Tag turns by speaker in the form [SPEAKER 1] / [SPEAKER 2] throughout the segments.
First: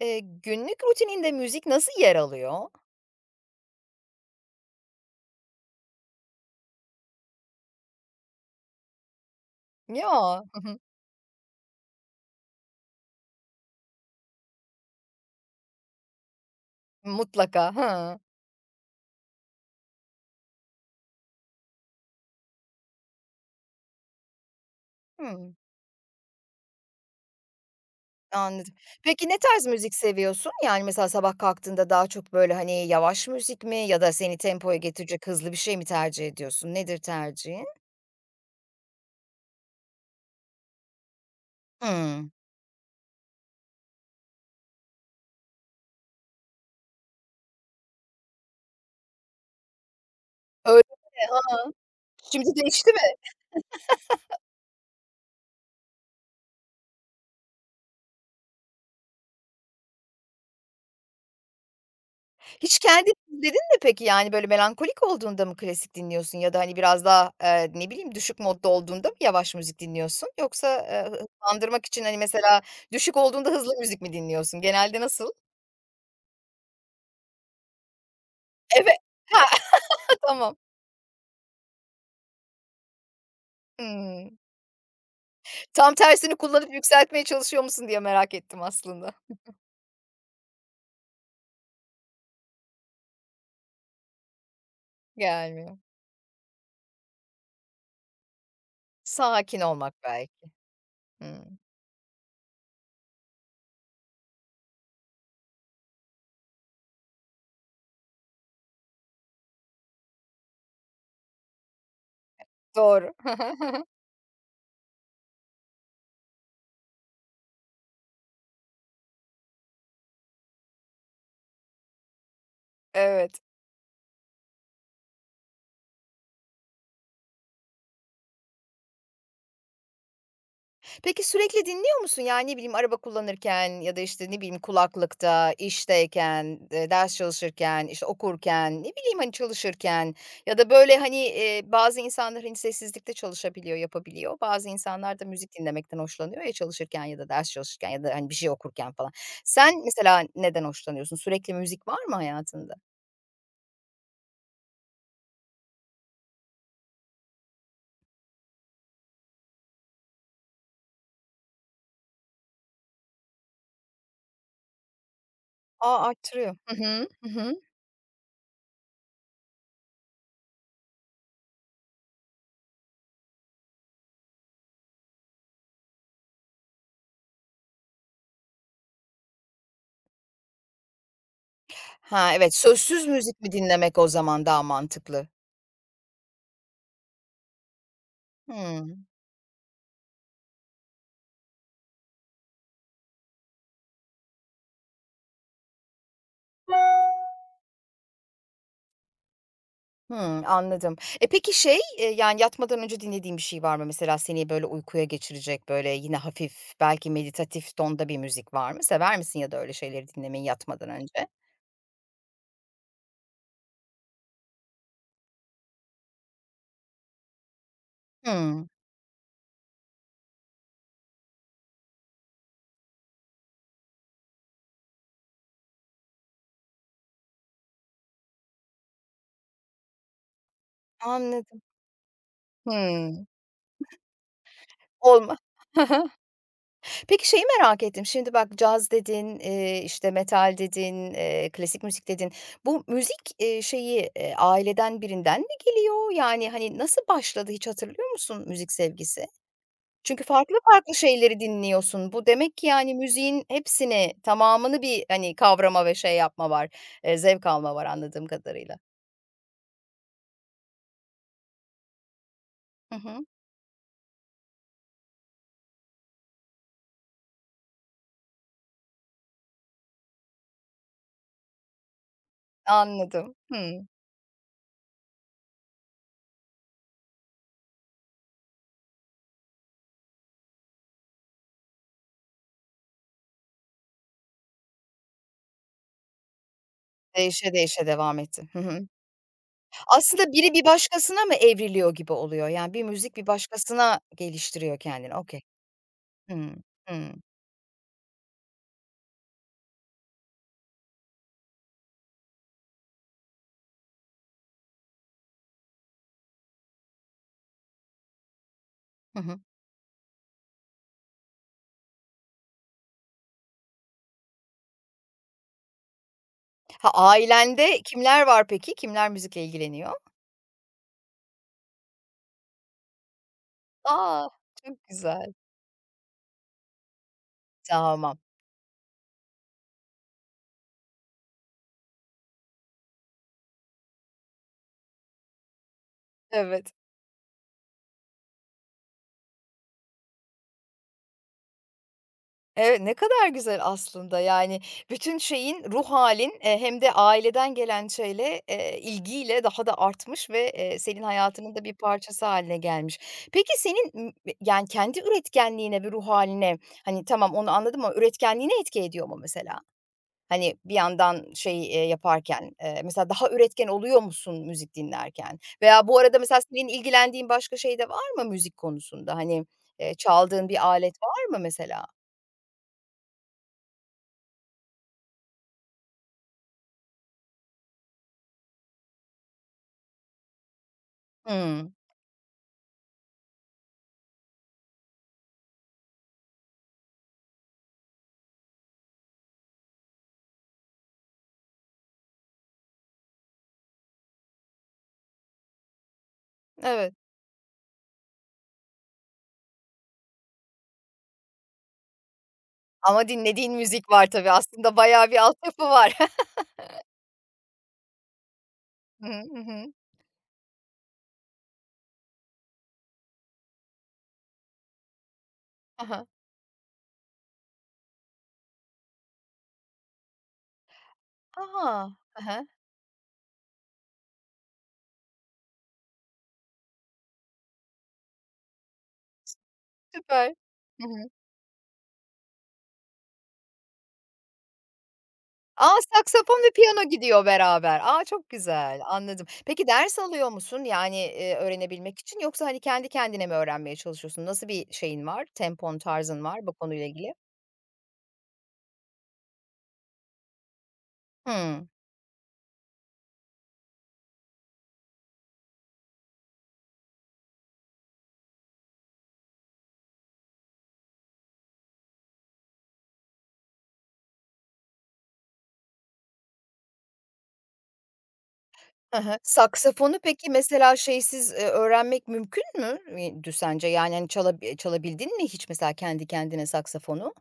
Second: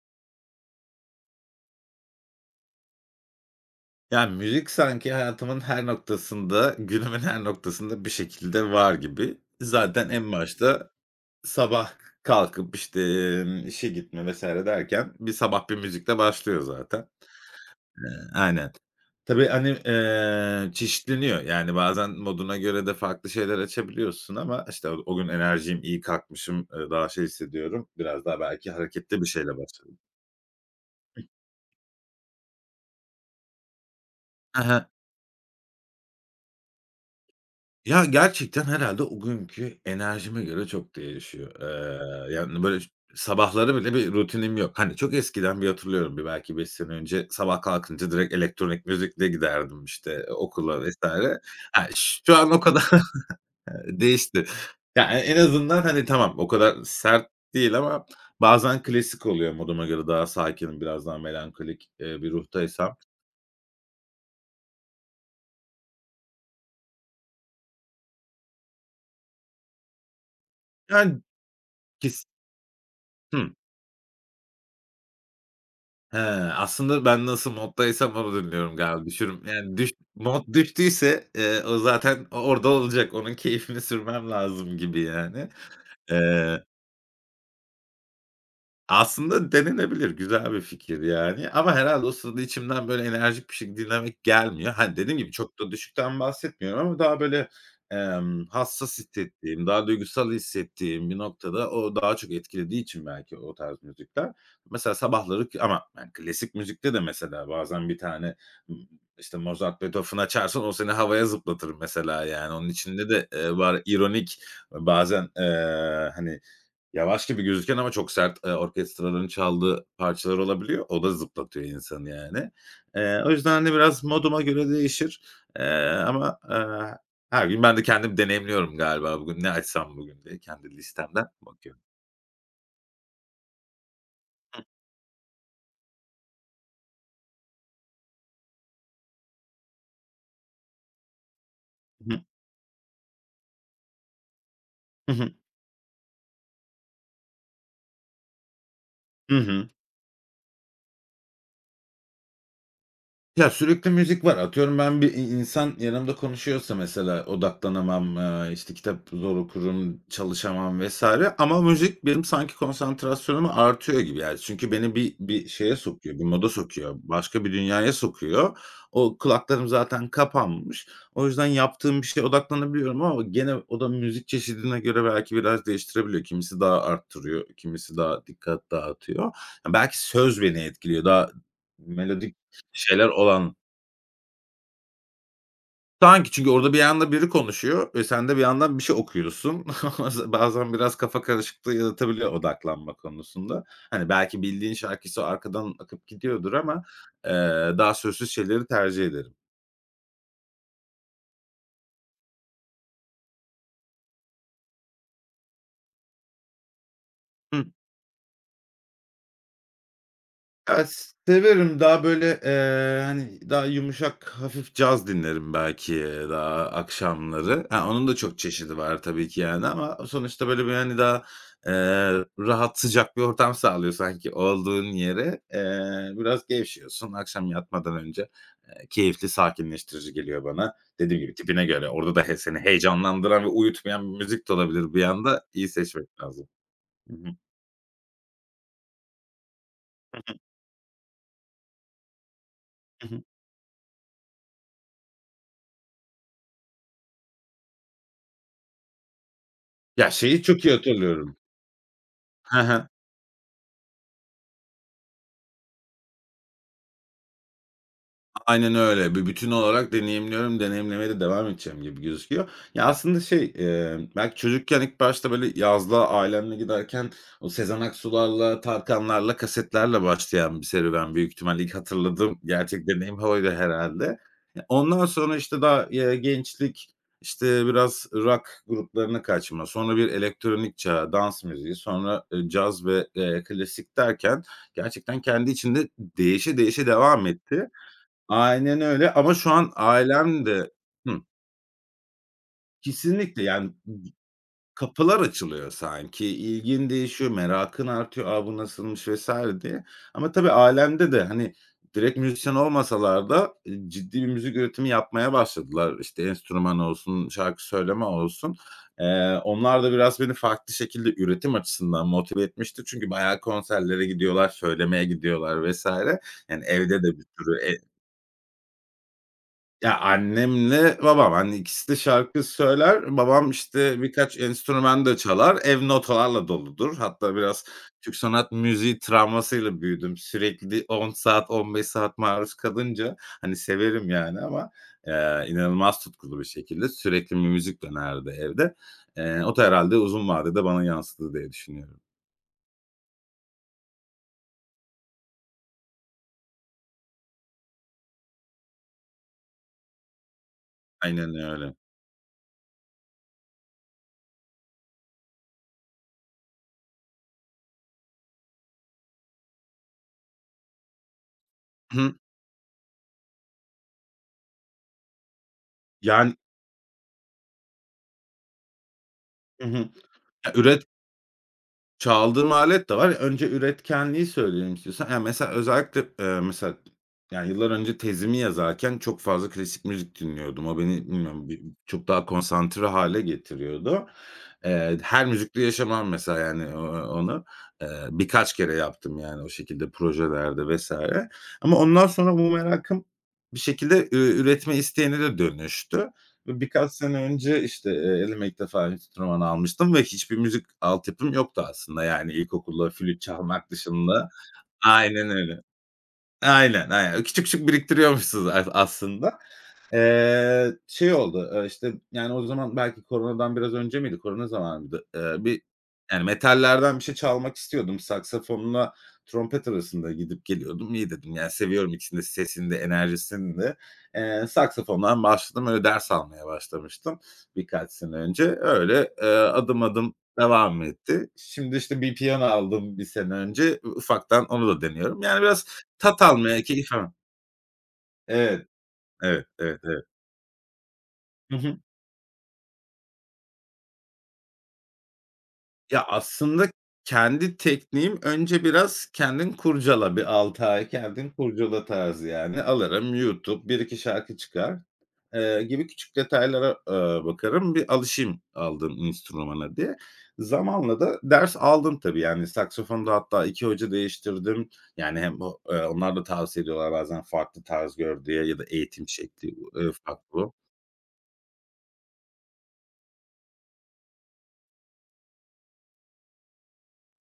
[SPEAKER 1] Günlük rutininde müzik nasıl yer alıyor?
[SPEAKER 2] Yani müzik sanki hayatımın her noktasında, günümün her noktasında bir şekilde var gibi. Zaten
[SPEAKER 1] Ya,
[SPEAKER 2] en
[SPEAKER 1] hı hı.
[SPEAKER 2] başta sabah kalkıp, işte, işe gitme vesaire derken bir sabah bir müzikle başlıyor zaten.
[SPEAKER 1] Mutlaka. Hıı.
[SPEAKER 2] Aynen. Tabii, hani, çeşitleniyor. Yani, bazen moduna göre de farklı şeyler açabiliyorsun ama, işte, o gün
[SPEAKER 1] Hımm.
[SPEAKER 2] enerjim iyi kalkmışım, daha şey hissediyorum. Biraz daha belki
[SPEAKER 1] Anladım.
[SPEAKER 2] hareketli bir
[SPEAKER 1] Peki ne
[SPEAKER 2] şeyle
[SPEAKER 1] tarz müzik
[SPEAKER 2] başladım.
[SPEAKER 1] seviyorsun? Yani, mesela sabah kalktığında daha çok, böyle, hani, yavaş müzik mi ya da seni tempoya getirecek hızlı bir şey mi tercih ediyorsun? Nedir tercihin?
[SPEAKER 2] Ya, gerçekten herhâlde o günkü enerjime göre çok değişiyor.
[SPEAKER 1] Hımm.
[SPEAKER 2] Yani, böyle, sabahları bile bir rutinim yok. Hani, çok eskiden bir hatırlıyorum, bir belki 5 sene önce sabah kalkınca direkt elektronik müzikle giderdim, işte,
[SPEAKER 1] Öyle
[SPEAKER 2] okula
[SPEAKER 1] mi?
[SPEAKER 2] vs.
[SPEAKER 1] A!
[SPEAKER 2] Ha, şu
[SPEAKER 1] Şimdi
[SPEAKER 2] an o kadar
[SPEAKER 1] değişti mi?
[SPEAKER 2] değişti. Ya, en azından, hani, tamam, o kadar sert değil ama bazen klasik oluyor moduma göre daha sakin, biraz daha melankolik, bir
[SPEAKER 1] Hiç
[SPEAKER 2] ruhtaysam.
[SPEAKER 1] kendin dinledin mi peki? Yani, böyle, melankolik olduğunda mı klasik dinliyorsun ya da, hani, biraz daha, ne bileyim, düşük modda olduğunda mı yavaş müzik dinliyorsun? Yoksa,
[SPEAKER 2] Yani,
[SPEAKER 1] hızlandırmak için, hani,
[SPEAKER 2] kes
[SPEAKER 1] mesela düşük olduğunda
[SPEAKER 2] Hıı.
[SPEAKER 1] hızlı müzik mi dinliyorsun? Genelde nasıl?
[SPEAKER 2] He, aslında ben nasıl moddaysam onu dinliyorum
[SPEAKER 1] Evet.
[SPEAKER 2] galiba. Düşürüm
[SPEAKER 1] Ha,
[SPEAKER 2] yani mod
[SPEAKER 1] tamam.
[SPEAKER 2] düştüyse, o zaten o orada olacak. Onun keyfini sürmem
[SPEAKER 1] Hımm.
[SPEAKER 2] lazım gibi yani.
[SPEAKER 1] Tam tersini
[SPEAKER 2] Eee
[SPEAKER 1] kullanıp yükseltmeye çalışıyor musun diye merak ettim aslında.
[SPEAKER 2] Aslında denenebilir, güzel bir fikir yani ama herhâlde o sırada içimden böyle enerjik bir şey dinlemek gelmiyor. Hani, dediğim gibi çok da
[SPEAKER 1] Gelmiyor.
[SPEAKER 2] düşükten bahsetmiyorum ama daha böyle, hassas
[SPEAKER 1] Sakin
[SPEAKER 2] hissettiğim, daha
[SPEAKER 1] olmak
[SPEAKER 2] duygusal
[SPEAKER 1] belki.
[SPEAKER 2] hissettiğim bir
[SPEAKER 1] Hımm.
[SPEAKER 2] noktada o daha çok etkilediği için belki o tarz müzikler. Mesela sabahları ama yani klasik müzikte de mesela bazen bir tane, ımm, işte, Mozart, Beethoven açarsan o seni havaya zıplatır mesela yani. Onun içinde
[SPEAKER 1] Doğru.
[SPEAKER 2] de, var ironik bazen, hani, yavaş gibi gözüken ama çok sert, orkestraların çaldığı parçalar olabiliyor. O da zıplatıyor insanı yani. O
[SPEAKER 1] Evet.
[SPEAKER 2] yüzden, hani, biraz moduma göre değişir. Eee, ama, her gün ben de kendim deneyimliyorum galiba bugün ne açsam bugün diye kendi
[SPEAKER 1] Peki
[SPEAKER 2] listemden
[SPEAKER 1] sürekli
[SPEAKER 2] bakıyorum.
[SPEAKER 1] dinliyor musun? Yani, ne bileyim, araba kullanırken ya da, işte, ne bileyim, kulaklıkta, işteyken, ders çalışırken, işte, okurken, ne bileyim, hani, çalışırken ya da, böyle, hani, bazı
[SPEAKER 2] Hı hı.
[SPEAKER 1] insanlar, hani, sessizlikte çalışabiliyor, yapabiliyor. Bazı
[SPEAKER 2] Hı
[SPEAKER 1] insanlar da
[SPEAKER 2] hı.
[SPEAKER 1] müzik dinlemekten hoşlanıyor ya çalışırken ya da ders çalışırken ya da, hani, bir şey okurken falan.
[SPEAKER 2] Hı hı.
[SPEAKER 1] Sen mesela neden hoşlanıyorsun? Sürekli müzik var mı hayatında?
[SPEAKER 2] Ya, sürekli müzik var. Atıyorum ben bir insan yanımda konuşuyorsa mesela odaklanamam, işte, kitap zor okurum, çalışamam vesaire. Ama müzik benim sanki konsantrasyonumu artıyor gibi, yani. Çünkü beni bir şeye
[SPEAKER 1] A,
[SPEAKER 2] sokuyor, bir moda
[SPEAKER 1] arttırıyor. Hı
[SPEAKER 2] sokuyor,
[SPEAKER 1] hı. Hı
[SPEAKER 2] başka bir
[SPEAKER 1] hı.
[SPEAKER 2] dünyaya sokuyor. O kulaklarım zaten kapanmış. O yüzden yaptığım bir şeye odaklanabiliyorum ama gene o da müzik çeşidine göre belki biraz değiştirebiliyor. Kimisi daha arttırıyor, kimisi daha dikkat dağıtıyor. Ya, belki söz beni etkiliyor. Daha
[SPEAKER 1] Ha,
[SPEAKER 2] melodik
[SPEAKER 1] evet, sözsüz
[SPEAKER 2] şeyler
[SPEAKER 1] müzik mi
[SPEAKER 2] olan.
[SPEAKER 1] dinlemek o zaman daha mantıklı?
[SPEAKER 2] Sanki çünkü orada bir yanda biri konuşuyor ve sen de bir yandan bir
[SPEAKER 1] Hıı.
[SPEAKER 2] şey okuyorsun. Bazen biraz kafa karışıklığı yaratabiliyor odaklanma konusunda. Hani belki bildiğin şarkıysa arkadan akıp gidiyordur ama, eee, daha sözsüz şeyleri tercih ederim.
[SPEAKER 1] Hımm, anladım. E, peki şey, yani, yatmadan önce dinlediğin bir şey var mı? Mesela seni, böyle, uykuya geçirecek, böyle, yine hafif, belki meditatif tonda bir müzik var mı? Sever misin ya da öyle şeyleri dinlemeyi
[SPEAKER 2] Ya,
[SPEAKER 1] yatmadan önce?
[SPEAKER 2] severim daha böyle, hani, daha yumuşak, hafif caz dinlerim belki, daha akşamları. Ha, onun da çok
[SPEAKER 1] Hımm,
[SPEAKER 2] çeşidi var tabii ki yani ama sonuçta böyle bir, hani, daha, eee, rahat, sıcak bir ortam sağlıyor sanki olduğun yere. Biraz gevşiyorsun. Akşam yatmadan önce, keyifli, sakinleştirici geliyor bana. Dediğim gibi
[SPEAKER 1] anladım.
[SPEAKER 2] tipine göre orada da he seni
[SPEAKER 1] Hımm.
[SPEAKER 2] heyecanlandıran ve uyutmayan bir müzik de olabilir bir
[SPEAKER 1] Olma
[SPEAKER 2] yanda. İyi
[SPEAKER 1] Hı hı.
[SPEAKER 2] seçmek lazım. Hı
[SPEAKER 1] Peki
[SPEAKER 2] hı.
[SPEAKER 1] şeyi merak ettim. Şimdi bak caz dedin, işte, metal dedin, klasik müzik dedin. Bu
[SPEAKER 2] Hı
[SPEAKER 1] müzik,
[SPEAKER 2] hı.
[SPEAKER 1] şeyi, aileden birinden mi geliyor? Yani, hani, nasıl başladı hiç hatırlıyor musun müzik sevgisi?
[SPEAKER 2] Ya,
[SPEAKER 1] Çünkü
[SPEAKER 2] şeyi
[SPEAKER 1] farklı
[SPEAKER 2] çok iyi
[SPEAKER 1] farklı
[SPEAKER 2] hatırlıyorum.
[SPEAKER 1] şeyleri dinliyorsun. Bu demek ki, yani, müziğin hepsini, tamamını bir, hani, kavrama ve şey yapma var, zevk alma var anladığım
[SPEAKER 2] Aynen
[SPEAKER 1] kadarıyla.
[SPEAKER 2] öyle. Bir bütün olarak deneyimliyorum, deneyimlemeye de devam edeceğim gibi gözüküyor. Ya,
[SPEAKER 1] Hı
[SPEAKER 2] aslında
[SPEAKER 1] hı.
[SPEAKER 2] şey, belki çocukken ilk başta, böyle, yazlığa ailemle giderken o Sezen Aksu'larla, Tarkanlarla, kasetlerle başlayan bir serüven büyük ihtimalle. İlk hatırladığım gerçek deneyim
[SPEAKER 1] Anladım.
[SPEAKER 2] oydu
[SPEAKER 1] Hımm.
[SPEAKER 2] herhalde. Ya, ondan sonra, işte, daha, gençlik, işte, biraz rock gruplarına kaçma, sonra bir elektronik çağa, dans müziği, sonra, caz ve, klasik derken gerçekten kendi içinde değişe değişe devam
[SPEAKER 1] Değişe
[SPEAKER 2] etti.
[SPEAKER 1] değişe devam etti. Hı hı.
[SPEAKER 2] Aynen öyle ama şu an
[SPEAKER 1] Aslında
[SPEAKER 2] ailem
[SPEAKER 1] biri bir
[SPEAKER 2] de. Hıh.
[SPEAKER 1] başkasına mı evriliyor gibi oluyor? Yani, bir müzik bir
[SPEAKER 2] Kesinlikle, yani,
[SPEAKER 1] başkasına geliştiriyor kendini.
[SPEAKER 2] kapılar
[SPEAKER 1] Okey.
[SPEAKER 2] açılıyor sanki.
[SPEAKER 1] Hı
[SPEAKER 2] İlgin
[SPEAKER 1] Hımm.
[SPEAKER 2] değişiyor, merakın artıyor, "A, bu nasılmış?" vesaire diye. Ama tabii ailemde de, hani, direkt müzisyen olmasalar da, ciddi bir müzik üretimi yapmaya başladılar. İşte, enstrüman olsun, şarkı söyleme olsun.
[SPEAKER 1] Hı hı.
[SPEAKER 2] Onlar da biraz beni farklı şekilde üretim açısından motive etmişti. Çünkü bayağı konserlere gidiyorlar, söylemeye gidiyorlar vesaire. Yani,
[SPEAKER 1] Ha,
[SPEAKER 2] evde de bir sürü.
[SPEAKER 1] ailende kimler var peki? Kimler müzikle ilgileniyor?
[SPEAKER 2] Ya, annemle babam, hani, ikisi de şarkı söyler. Babam, işte,
[SPEAKER 1] A!
[SPEAKER 2] birkaç
[SPEAKER 1] Çok
[SPEAKER 2] enstrüman da
[SPEAKER 1] güzel.
[SPEAKER 2] çalar. Ev notalarla doludur. Hatta biraz Türk
[SPEAKER 1] Tamam.
[SPEAKER 2] sanat müziği travmasıyla büyüdüm. Sürekli 10 saat, 15 saat maruz kalınca, hani, severim yani ama, inanılmaz tutkulu bir
[SPEAKER 1] Evet.
[SPEAKER 2] şekilde sürekli bir müzik dönerdi evde. O da herhalde uzun vadede bana yansıdı diye düşünüyorum.
[SPEAKER 1] Evet, ne kadar güzel aslında. Yani, bütün şeyin, ruh halin hem de aileden gelen şeyle, ilgiyle daha da artmış ve, senin
[SPEAKER 2] Aynen
[SPEAKER 1] hayatının da bir
[SPEAKER 2] öyle.
[SPEAKER 1] parçası haline gelmiş. Peki senin, yani, kendi üretkenliğine ve ruh haline hani, tamam onu anladım ama üretkenliğine etki ediyor mu mesela? Hani, bir yandan şey,
[SPEAKER 2] Hı.
[SPEAKER 1] yaparken, mesela daha üretken oluyor musun müzik dinlerken? Veya bu arada
[SPEAKER 2] Yani.
[SPEAKER 1] mesela senin ilgilendiğin başka şey de var mı müzik konusunda? Hani,
[SPEAKER 2] Hı hı.
[SPEAKER 1] çaldığın
[SPEAKER 2] Ya,
[SPEAKER 1] bir alet var mı mesela?
[SPEAKER 2] çaldığım alet de var. Önce üretkenliği söyleyeyim istiyorsan. Yani mesela özellikle, mesela, yani, yıllar önce tezimi yazarken çok fazla klasik müzik dinliyordum. O beni bilmiyorum bi
[SPEAKER 1] Hıı.
[SPEAKER 2] çok daha konsantre hale getiriyordu. Her müzikle yaşamam mesela, yani, o onu. Birkaç kere yaptım, yani, o şekilde projelerde vesaire. Ama ondan sonra bu merakım bir şekilde, üretme isteğine de dönüştü. Ve birkaç
[SPEAKER 1] Evet.
[SPEAKER 2] sene önce, işte, elime ilk defa enstrüman almıştım ve hiçbir müzik altyapım yoktu aslında, yani, ilkokulda
[SPEAKER 1] Ama
[SPEAKER 2] flüt
[SPEAKER 1] dinlediğin
[SPEAKER 2] çalmak
[SPEAKER 1] müzik var
[SPEAKER 2] dışında.
[SPEAKER 1] tabii. Aslında bayağı bir
[SPEAKER 2] Aynen öyle.
[SPEAKER 1] altyapı var.
[SPEAKER 2] Aynen, aynen. Küçük küçük biriktiriyormuşsunuz
[SPEAKER 1] Hı
[SPEAKER 2] aslında.
[SPEAKER 1] hı.
[SPEAKER 2] Şey oldu, işte, yani, o zaman belki koronadan biraz önce miydi? Korona zamanı mıydı? Bir,
[SPEAKER 1] Hı aha. Hı hı.
[SPEAKER 2] yani, metallerden bir şey çalmak istiyordum. Saksafonla trompet arasında gidip geliyordum. İyi dedim, yani, seviyorum ikisinin de sesini de enerjisini de. Saksafondan başladım, öyle ders almaya başlamıştım birkaç sene önce. Öyle, adım adım
[SPEAKER 1] Süper.
[SPEAKER 2] devam
[SPEAKER 1] Hı hı.
[SPEAKER 2] etti. Şimdi, işte, bir piyano aldım bir sene önce. Ufaktan onu da deniyorum. Yani, biraz
[SPEAKER 1] A,
[SPEAKER 2] tat
[SPEAKER 1] saksafon ve
[SPEAKER 2] almaya,
[SPEAKER 1] piyano
[SPEAKER 2] keyif almaya.
[SPEAKER 1] gidiyor beraber. Aa çok
[SPEAKER 2] Evet.
[SPEAKER 1] güzel. Anladım.
[SPEAKER 2] Evet,
[SPEAKER 1] Peki
[SPEAKER 2] evet,
[SPEAKER 1] ders
[SPEAKER 2] evet.
[SPEAKER 1] alıyor musun? Yani,
[SPEAKER 2] Hı hı.
[SPEAKER 1] öğrenebilmek için yoksa, hani, kendi kendine mi öğrenmeye çalışıyorsun? Nasıl bir şeyin var? Tempon,
[SPEAKER 2] Ya,
[SPEAKER 1] tarzın var bu
[SPEAKER 2] aslında
[SPEAKER 1] konuyla ilgili?
[SPEAKER 2] kendi tekniğim önce biraz kendin kurcala, bir 6 ay kendin
[SPEAKER 1] Hımm.
[SPEAKER 2] kurcala tarzı yani. Alırım YouTube, bir iki şarkı çıkar, gibi küçük detaylara, bakarım, bir alışayım aldığım enstrümana diye. Zamanla da ders aldım tabii, yani saksafonda hatta 2 hoca değiştirdim. Yani hem o onlar da tavsiye ediyorlar bazen farklı tarz gör diye ya da
[SPEAKER 1] Hı
[SPEAKER 2] eğitim
[SPEAKER 1] hı.
[SPEAKER 2] şekli,
[SPEAKER 1] Saksafonu peki
[SPEAKER 2] farklı.
[SPEAKER 1] mesela şeysiz, öğrenmek mümkün mü, sence? Yani, hani, çalabildin mi hiç mesela kendi kendine saksafonu?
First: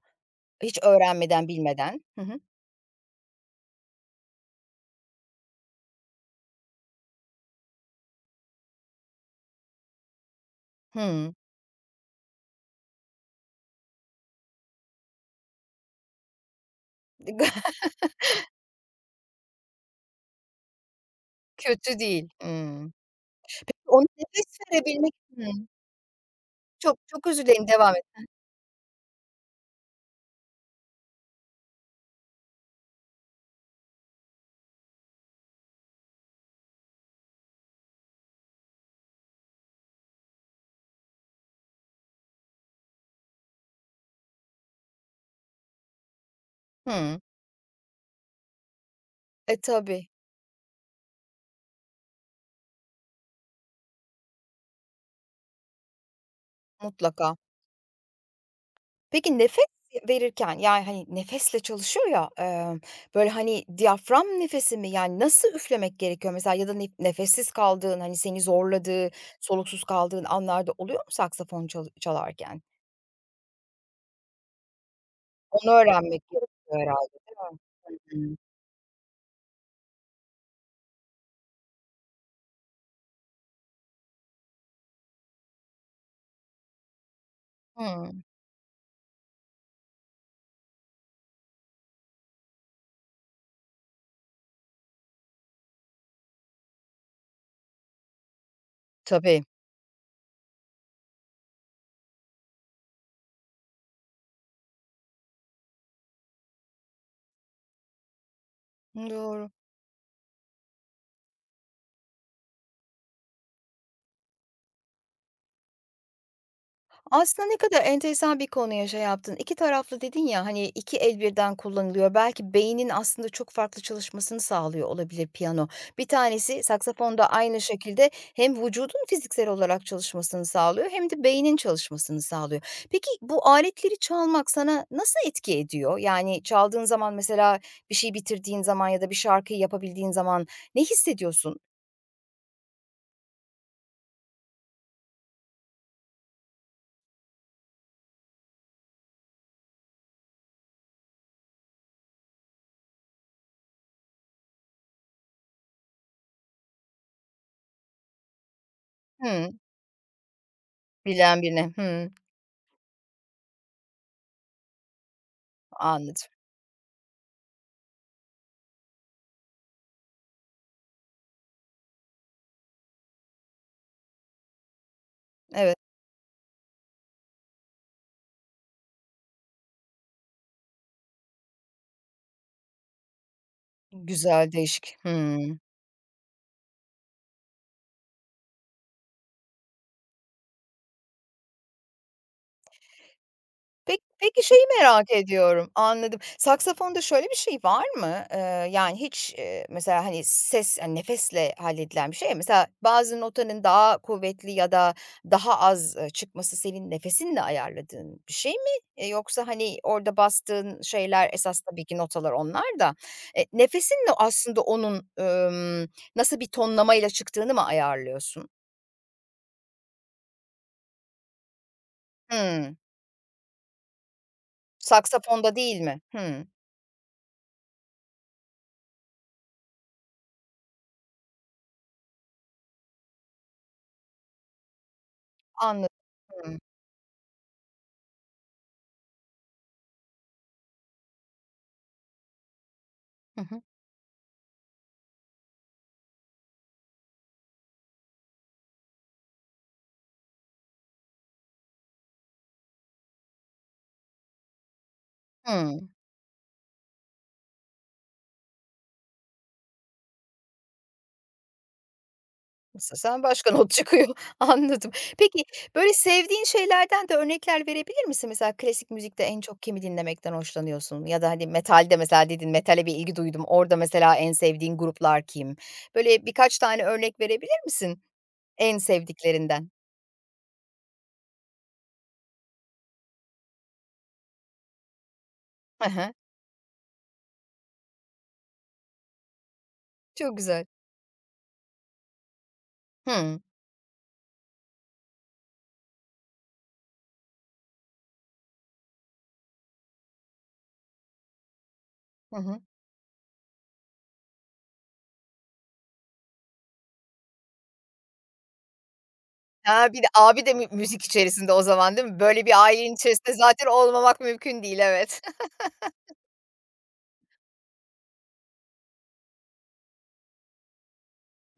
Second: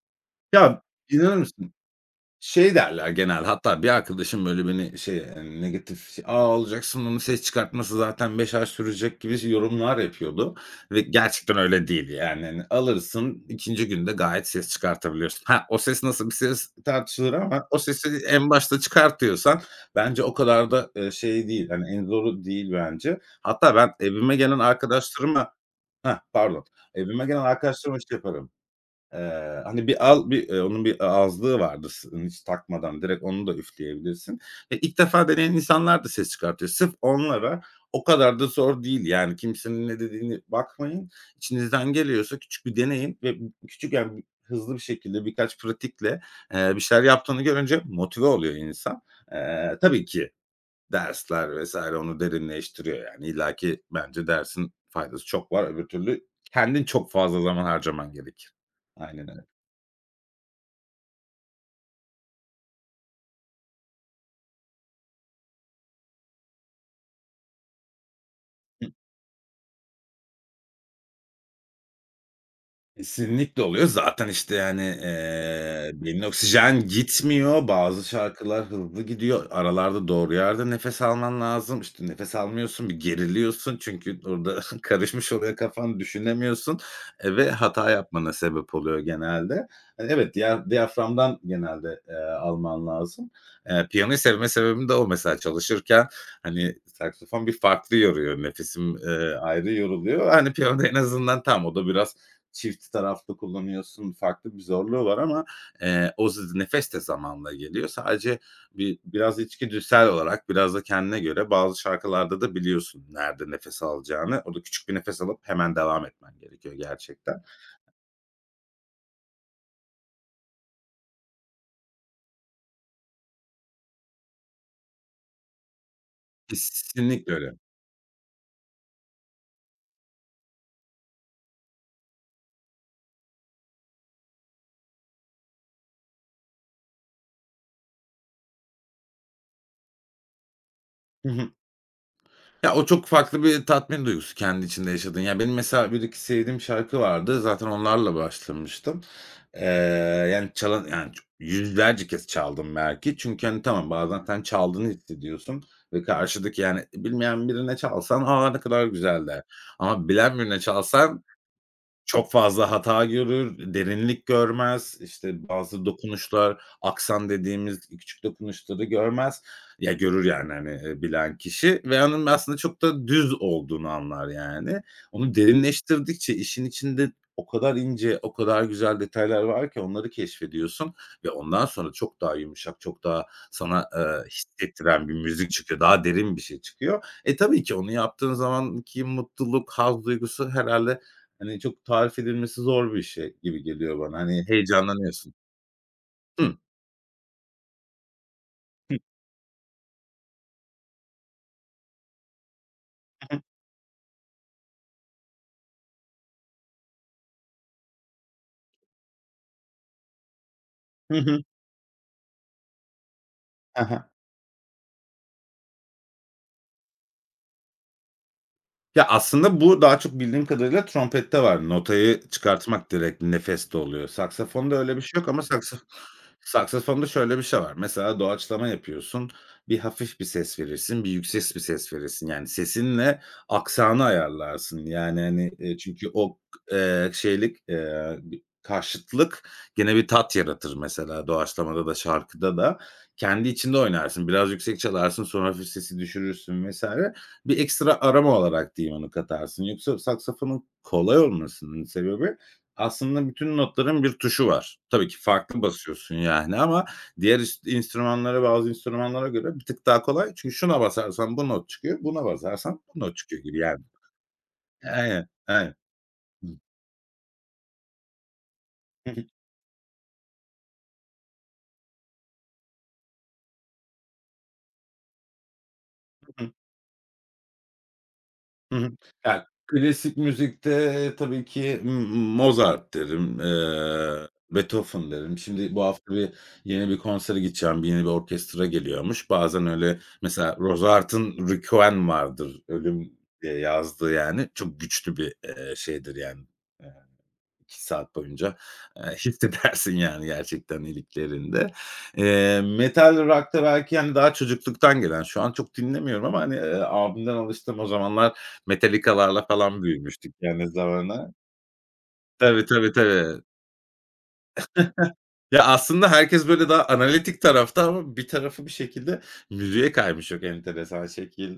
[SPEAKER 1] Hiç
[SPEAKER 2] Ya, inanır
[SPEAKER 1] öğrenmeden,
[SPEAKER 2] mısın?
[SPEAKER 1] bilmeden. Hı hı.
[SPEAKER 2] Şey derler genel, hatta bir arkadaşım böyle beni şey, negatif şey, "A, olacaksın onun ses çıkartması zaten 5 ay sürecek." gibi şey yorumlar yapıyordu ve
[SPEAKER 1] Hımm.
[SPEAKER 2] gerçekten öyle değil yani, hani, alırsın ikinci günde gayet ses çıkartabiliyorsun. Ha, o ses nasıl bir ses tartışılır ama o sesi en başta çıkartıyorsan bence o kadar da, şey değil, hani,
[SPEAKER 1] Kötü
[SPEAKER 2] en
[SPEAKER 1] değil.
[SPEAKER 2] zoru değil
[SPEAKER 1] Hımm.
[SPEAKER 2] bence. Hatta ben
[SPEAKER 1] Ona
[SPEAKER 2] evime
[SPEAKER 1] nefes
[SPEAKER 2] gelen
[SPEAKER 1] verebilmek
[SPEAKER 2] arkadaşlarıma,
[SPEAKER 1] Hımm.
[SPEAKER 2] ha pardon.
[SPEAKER 1] Çok
[SPEAKER 2] Evime
[SPEAKER 1] çok
[SPEAKER 2] gelen
[SPEAKER 1] özür dilerim, devam
[SPEAKER 2] arkadaşlarıma şey
[SPEAKER 1] et.
[SPEAKER 2] yaparım. Hani, bir al bir, onun bir azlığı vardır, hiç takmadan direkt onu da üfleyebilirsin. E, ilk defa deneyen insanlar da ses çıkartıyor. Sırf onlara o kadar da zor değil, yani, kimsenin ne dediğine bakmayın. İçinizden geliyorsa küçük bir deneyin ve küçük, yani, hızlı bir şekilde birkaç pratikle, bir şeyler
[SPEAKER 1] Hımm.
[SPEAKER 2] yaptığını görünce motive oluyor insan.
[SPEAKER 1] E,
[SPEAKER 2] Tabii
[SPEAKER 1] tabii,
[SPEAKER 2] ki dersler vesaire onu derinleştiriyor yani. İlla ki bence dersin faydası çok var. Öbür türlü kendin çok
[SPEAKER 1] mutlaka.
[SPEAKER 2] fazla zaman harcaman gerekir. Aynen
[SPEAKER 1] Peki
[SPEAKER 2] öyle.
[SPEAKER 1] nefes verirken, yani, hani, nefesle çalışıyor ya, böyle, hani, diyafram nefesi mi? Yani, nasıl üflemek gerekiyor mesela ya da nefessiz kaldığın, hani, seni zorladığı, soluksuz kaldığın anlarda oluyor mu saksafon çalarken?
[SPEAKER 2] Kesinlikle oluyor. Zaten, işte, yani,
[SPEAKER 1] Onu öğrenmek
[SPEAKER 2] beynin
[SPEAKER 1] gerekiyor
[SPEAKER 2] oksijen
[SPEAKER 1] herhâlde, değil mi?
[SPEAKER 2] gitmiyor. Bazı
[SPEAKER 1] Hı hı.
[SPEAKER 2] şarkılar hızlı gidiyor. Aralarda doğru yerde nefes alman lazım. İşte, nefes almıyorsun, bir geriliyorsun çünkü orada karışmış oluyor kafan, düşünemiyorsun, ve hata
[SPEAKER 1] Hımm.
[SPEAKER 2] yapmana sebep oluyor genelde. Hani, evet, diyaframdan genelde, alman lazım. Piyanoyu sevme sebebim de o mesela. Çalışırken, hani, saksafon bir farklı yoruyor. Nefesim,
[SPEAKER 1] Tabii.
[SPEAKER 2] ayrı yoruluyor. Hani, piyano en azından tam o da biraz çift taraflı kullanıyorsun, farklı bir zorluğu var ama, o nefes de zamanla geliyor. Sadece biraz
[SPEAKER 1] Doğru.
[SPEAKER 2] içgüdüsel olarak, biraz da kendine göre bazı şarkılarda da biliyorsun nerede nefes alacağını. Orada küçük bir nefes alıp hemen devam etmen gerekiyor gerçekten.
[SPEAKER 1] Aslında ne kadar enteresan bir konuya şey yaptın. İki taraflı dedin ya, hani, 2 el birden kullanılıyor. Belki beynin aslında çok farklı çalışmasını sağlıyor olabilir piyano. Bir tanesi saksafonda
[SPEAKER 2] Kesinlikle öyle.
[SPEAKER 1] aynı şekilde hem vücudun fiziksel olarak çalışmasını sağlıyor hem de beynin çalışmasını sağlıyor. Peki bu aletleri çalmak sana nasıl etki ediyor? Yani çaldığın zaman mesela bir şey bitirdiğin zaman ya da bir şarkıyı yapabildiğin zaman ne hissediyorsun?
[SPEAKER 2] Ya, o çok farklı bir tatmin duygusu kendi içinde yaşadığın. Ya, benim mesela bir iki sevdiğim şarkı vardı. Zaten onlarla başlamıştım. Eee, Yani, çalan yani, yüzlerce kez çaldım belki. Çünkü, hani, tamam bazen sen çaldığını hissediyorsun ve karşıdaki, yani, bilmeyen birine çalsan, "A, ne kadar güzel." der.
[SPEAKER 1] Hımm.
[SPEAKER 2] Ama bilen birine çalsan
[SPEAKER 1] Bilen birine. Hımm.
[SPEAKER 2] çok fazla hata görür, derinlik görmez, işte, bazı
[SPEAKER 1] Anladım.
[SPEAKER 2] dokunuşlar, aksan dediğimiz küçük dokunuşları görmez. Ya, görür yani, hani, bilen kişi ve onun aslında çok da düz olduğunu anlar yani. Onu
[SPEAKER 1] Evet.
[SPEAKER 2] derinleştirdikçe işin içinde o kadar ince, o kadar güzel detaylar var ki onları keşfediyorsun ve ondan sonra çok daha yumuşak, çok daha sana,
[SPEAKER 1] Güzel, değişik.
[SPEAKER 2] hissettiren bir müzik
[SPEAKER 1] Hımm.
[SPEAKER 2] çıkıyor. Daha derin bir şey çıkıyor. E, tabii ki onu yaptığın zamanki mutluluk, haz duygusu herhalde. Hani, çok tarif edilmesi zor bir şey gibi geliyor
[SPEAKER 1] Peki,
[SPEAKER 2] bana.
[SPEAKER 1] peki,
[SPEAKER 2] Hani,
[SPEAKER 1] şeyi merak
[SPEAKER 2] heyecanlanıyorsun.
[SPEAKER 1] ediyorum, anladım.
[SPEAKER 2] Hıı.
[SPEAKER 1] Saksafonda şöyle bir şey var mı? Yani
[SPEAKER 2] Hı
[SPEAKER 1] hiç, mesela, hani, ses, hani, nefesle halledilen bir şey ya, mesela bazı
[SPEAKER 2] hı.
[SPEAKER 1] notanın daha kuvvetli ya da daha az, çıkması senin nefesinle ayarladığın bir şey mi? Yoksa, hani, orada bastığın
[SPEAKER 2] Hı
[SPEAKER 1] şeyler
[SPEAKER 2] hı.
[SPEAKER 1] esas tabii ki notalar onlar da,
[SPEAKER 2] He he.
[SPEAKER 1] nefesinle aslında onun, nasıl bir tonlamayla çıktığını mı ayarlıyorsun?
[SPEAKER 2] Ya, aslında bu daha çok bildiğim kadarıyla trompette var. Notayı
[SPEAKER 1] Hımm.
[SPEAKER 2] çıkartmak direkt nefeste oluyor. Saksafonda öyle bir şey yok ama
[SPEAKER 1] Saksafonda değil mi? Hımm.
[SPEAKER 2] saksafonda şöyle bir şey var. Mesela doğaçlama yapıyorsun, bir hafif bir ses verirsin, bir yüksek bir ses verirsin. Yani sesinle aksanı ayarlarsın. Yani, hani,
[SPEAKER 1] Anladım.
[SPEAKER 2] çünkü o,
[SPEAKER 1] Hımm.
[SPEAKER 2] şeylik, bir karşıtlık gene bir tat yaratır mesela doğaçlamada da şarkıda da.
[SPEAKER 1] Hı
[SPEAKER 2] Kendi
[SPEAKER 1] hı.
[SPEAKER 2] içinde oynarsın. Biraz yüksek çalarsın, sonra hafif sesi düşürürsün vs. Bir ekstra arama olarak diyeyim onu katarsın. Yoksa saksafonun kolay olmasının sebebi aslında bütün notların bir tuşu var. Tabii ki farklı
[SPEAKER 1] Hımm.
[SPEAKER 2] basıyorsun yani ama diğer enstrümanlara, bazı enstrümanlara göre bir tık daha kolay. Çünkü şuna basarsan bu not çıkıyor, buna basarsan bu not
[SPEAKER 1] Sen
[SPEAKER 2] çıkıyor
[SPEAKER 1] başka
[SPEAKER 2] gibi
[SPEAKER 1] not
[SPEAKER 2] yani.
[SPEAKER 1] çıkıyor. Anladım.
[SPEAKER 2] Aynen,
[SPEAKER 1] Peki,
[SPEAKER 2] aynen.
[SPEAKER 1] böyle, sevdiğin şeylerden de örnekler verebilir misin? Mesela klasik müzikte en çok kimi dinlemekten hoşlanıyorsun ya da, hani, metalde mesela dedin, metale bir ilgi duydum. Orada mesela en sevdiğin gruplar kim? Böyle birkaç tane örnek verebilir misin
[SPEAKER 2] Hı
[SPEAKER 1] en
[SPEAKER 2] hı. Ya,
[SPEAKER 1] sevdiklerinden?
[SPEAKER 2] klasik müzikte tabii ki Mozart derim, Beethoven derim. Şimdi bu
[SPEAKER 1] Hı hı.
[SPEAKER 2] hafta bir yeni bir konsere gideceğim, bir yeni bir orkestra geliyormuş. Bazen öyle
[SPEAKER 1] Çok
[SPEAKER 2] mesela
[SPEAKER 1] güzel.
[SPEAKER 2] Mozart'ın Requiem vardır, Ölüm
[SPEAKER 1] Hımm.
[SPEAKER 2] diye yazdığı yani. Çok güçlü bir, şeydir yani. 2 saat boyunca, hissedersin yani gerçekten iliklerinde.
[SPEAKER 1] Hı hı.
[SPEAKER 2] Metal rock'ta belki, yani daha çocukluktan gelen, şu an çok dinlemiyorum ama, hani, abimden alıştım. O zamanlar Metallica'larla falan
[SPEAKER 1] Ha, bir de
[SPEAKER 2] büyümüştük
[SPEAKER 1] abi de
[SPEAKER 2] yani
[SPEAKER 1] müzik
[SPEAKER 2] zamanı.
[SPEAKER 1] içerisinde o zaman, değil mi? Böyle bir
[SPEAKER 2] Tabii, tabii,
[SPEAKER 1] ailenin içerisinde
[SPEAKER 2] tabii.
[SPEAKER 1] zaten olmamak mümkün değil, evet.
[SPEAKER 2] Ya, aslında herkes böyle daha analitik tarafta ama bir tarafı bir şekilde müziğe kaymış çok enteresan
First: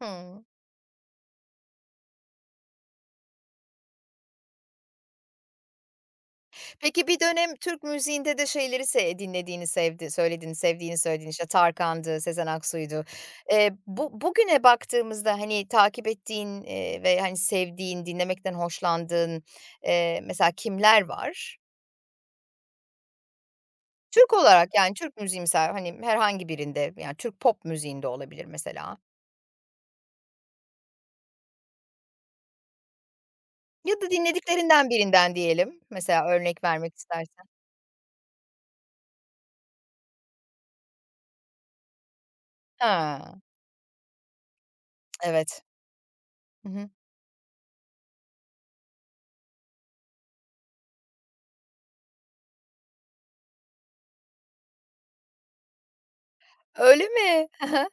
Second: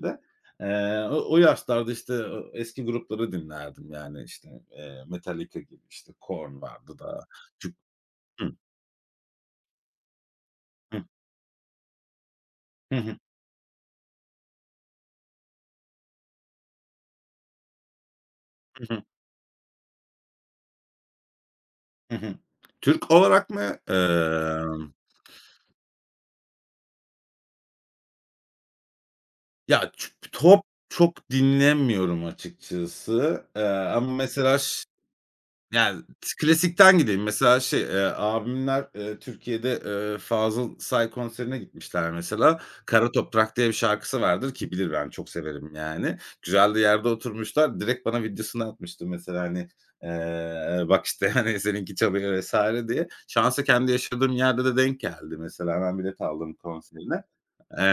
[SPEAKER 1] Hıı.
[SPEAKER 2] O yaşlarda, işte, o eski grupları dinlerdim yani, işte, Metallica gibi, işte, Korn vardı
[SPEAKER 1] Peki bir
[SPEAKER 2] da.
[SPEAKER 1] dönem Türk müziğinde de şeyleri dinlediğini, söylediğini, sevdiğini söylediğin, işte, Tarkan'dı, Sezen
[SPEAKER 2] Hı
[SPEAKER 1] Aksu'ydu.
[SPEAKER 2] hı.
[SPEAKER 1] Bu bugüne baktığımızda, hani, takip ettiğin, ve, hani, sevdiğin, dinlemekten
[SPEAKER 2] Hı hı.
[SPEAKER 1] hoşlandığın, mesela kimler var?
[SPEAKER 2] Hı hı. Türk olarak mı?
[SPEAKER 1] Türk olarak, yani, Türk müziği mesela, hani, herhangi birinde, yani, Türk pop müziğinde olabilir mesela
[SPEAKER 2] Ya, pop çok dinlemiyorum açıkçası,
[SPEAKER 1] ya da
[SPEAKER 2] ama mesela
[SPEAKER 1] dinlediklerinden birinden diyelim.
[SPEAKER 2] yani,
[SPEAKER 1] Mesela örnek vermek
[SPEAKER 2] klasikten gideyim.
[SPEAKER 1] istersen.
[SPEAKER 2] Mesela şey, abimler, Türkiye'de, Fazıl Say konserine gitmişler mesela. Kara
[SPEAKER 1] Ha,
[SPEAKER 2] Toprak diye bir şarkısı vardır ki bilir, ben çok
[SPEAKER 1] evet.
[SPEAKER 2] severim yani.
[SPEAKER 1] Hı
[SPEAKER 2] Güzel de
[SPEAKER 1] hı.
[SPEAKER 2] yerde oturmuşlar. Direkt bana videosunu atmıştı mesela, hani, "Bak, işte, hani, seninki çalıyor." vs. diye. Şansa kendi yaşadığım yerde de denk geldi mesela. Hemen bilet aldım
[SPEAKER 1] Öyle
[SPEAKER 2] konserine.
[SPEAKER 1] mi?
[SPEAKER 2] Eee,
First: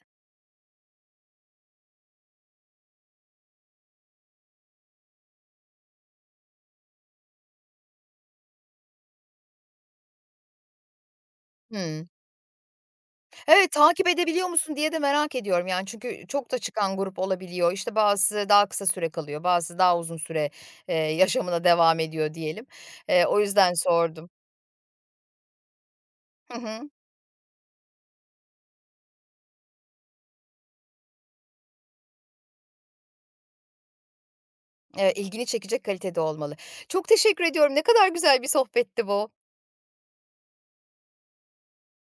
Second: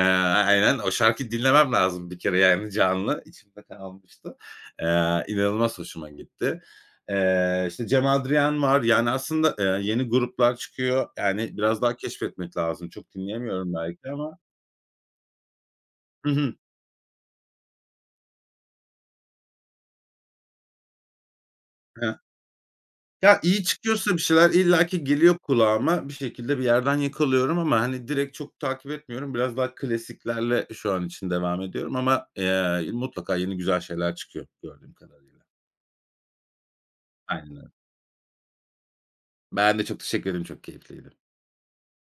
[SPEAKER 2] aynen. O şarkıyı dinlemem lazım bir kere yani canlı. İçimde kalmıştı. İnanılmaz hoşuma gitti. İşte Cem Adrian var. Yani aslında, yeni gruplar çıkıyor. Yani biraz daha
[SPEAKER 1] Hıı.
[SPEAKER 2] keşfetmek lazım. Çok
[SPEAKER 1] Evet,
[SPEAKER 2] dinleyemiyorum
[SPEAKER 1] takip
[SPEAKER 2] belki ama.
[SPEAKER 1] edebiliyor musun diye de merak ediyorum yani çünkü
[SPEAKER 2] Hı
[SPEAKER 1] çok
[SPEAKER 2] hı.
[SPEAKER 1] da çıkan grup olabiliyor. İşte bazısı daha kısa süre kalıyor, bazısı daha uzun süre, yaşamına devam
[SPEAKER 2] Heh.
[SPEAKER 1] ediyor diyelim. O
[SPEAKER 2] Ya, iyi
[SPEAKER 1] yüzden
[SPEAKER 2] çıkıyorsa bir
[SPEAKER 1] sordum.
[SPEAKER 2] şeyler illaki geliyor kulağıma. Bir
[SPEAKER 1] Hı
[SPEAKER 2] şekilde bir
[SPEAKER 1] hı.
[SPEAKER 2] yerden yakalıyorum ama, hani, direkt çok takip etmiyorum. Biraz daha klasiklerle şu an için devam ediyorum ama, mutlaka yeni güzel şeyler çıkıyor gördüğüm kadarıyla.
[SPEAKER 1] İlgini çekecek kalitede olmalı. Çok teşekkür
[SPEAKER 2] Aynen öyle.
[SPEAKER 1] ediyorum. Ne kadar güzel bir sohbetti bu.
[SPEAKER 2] Ben de çok teşekkür ederim. Çok keyifliydi.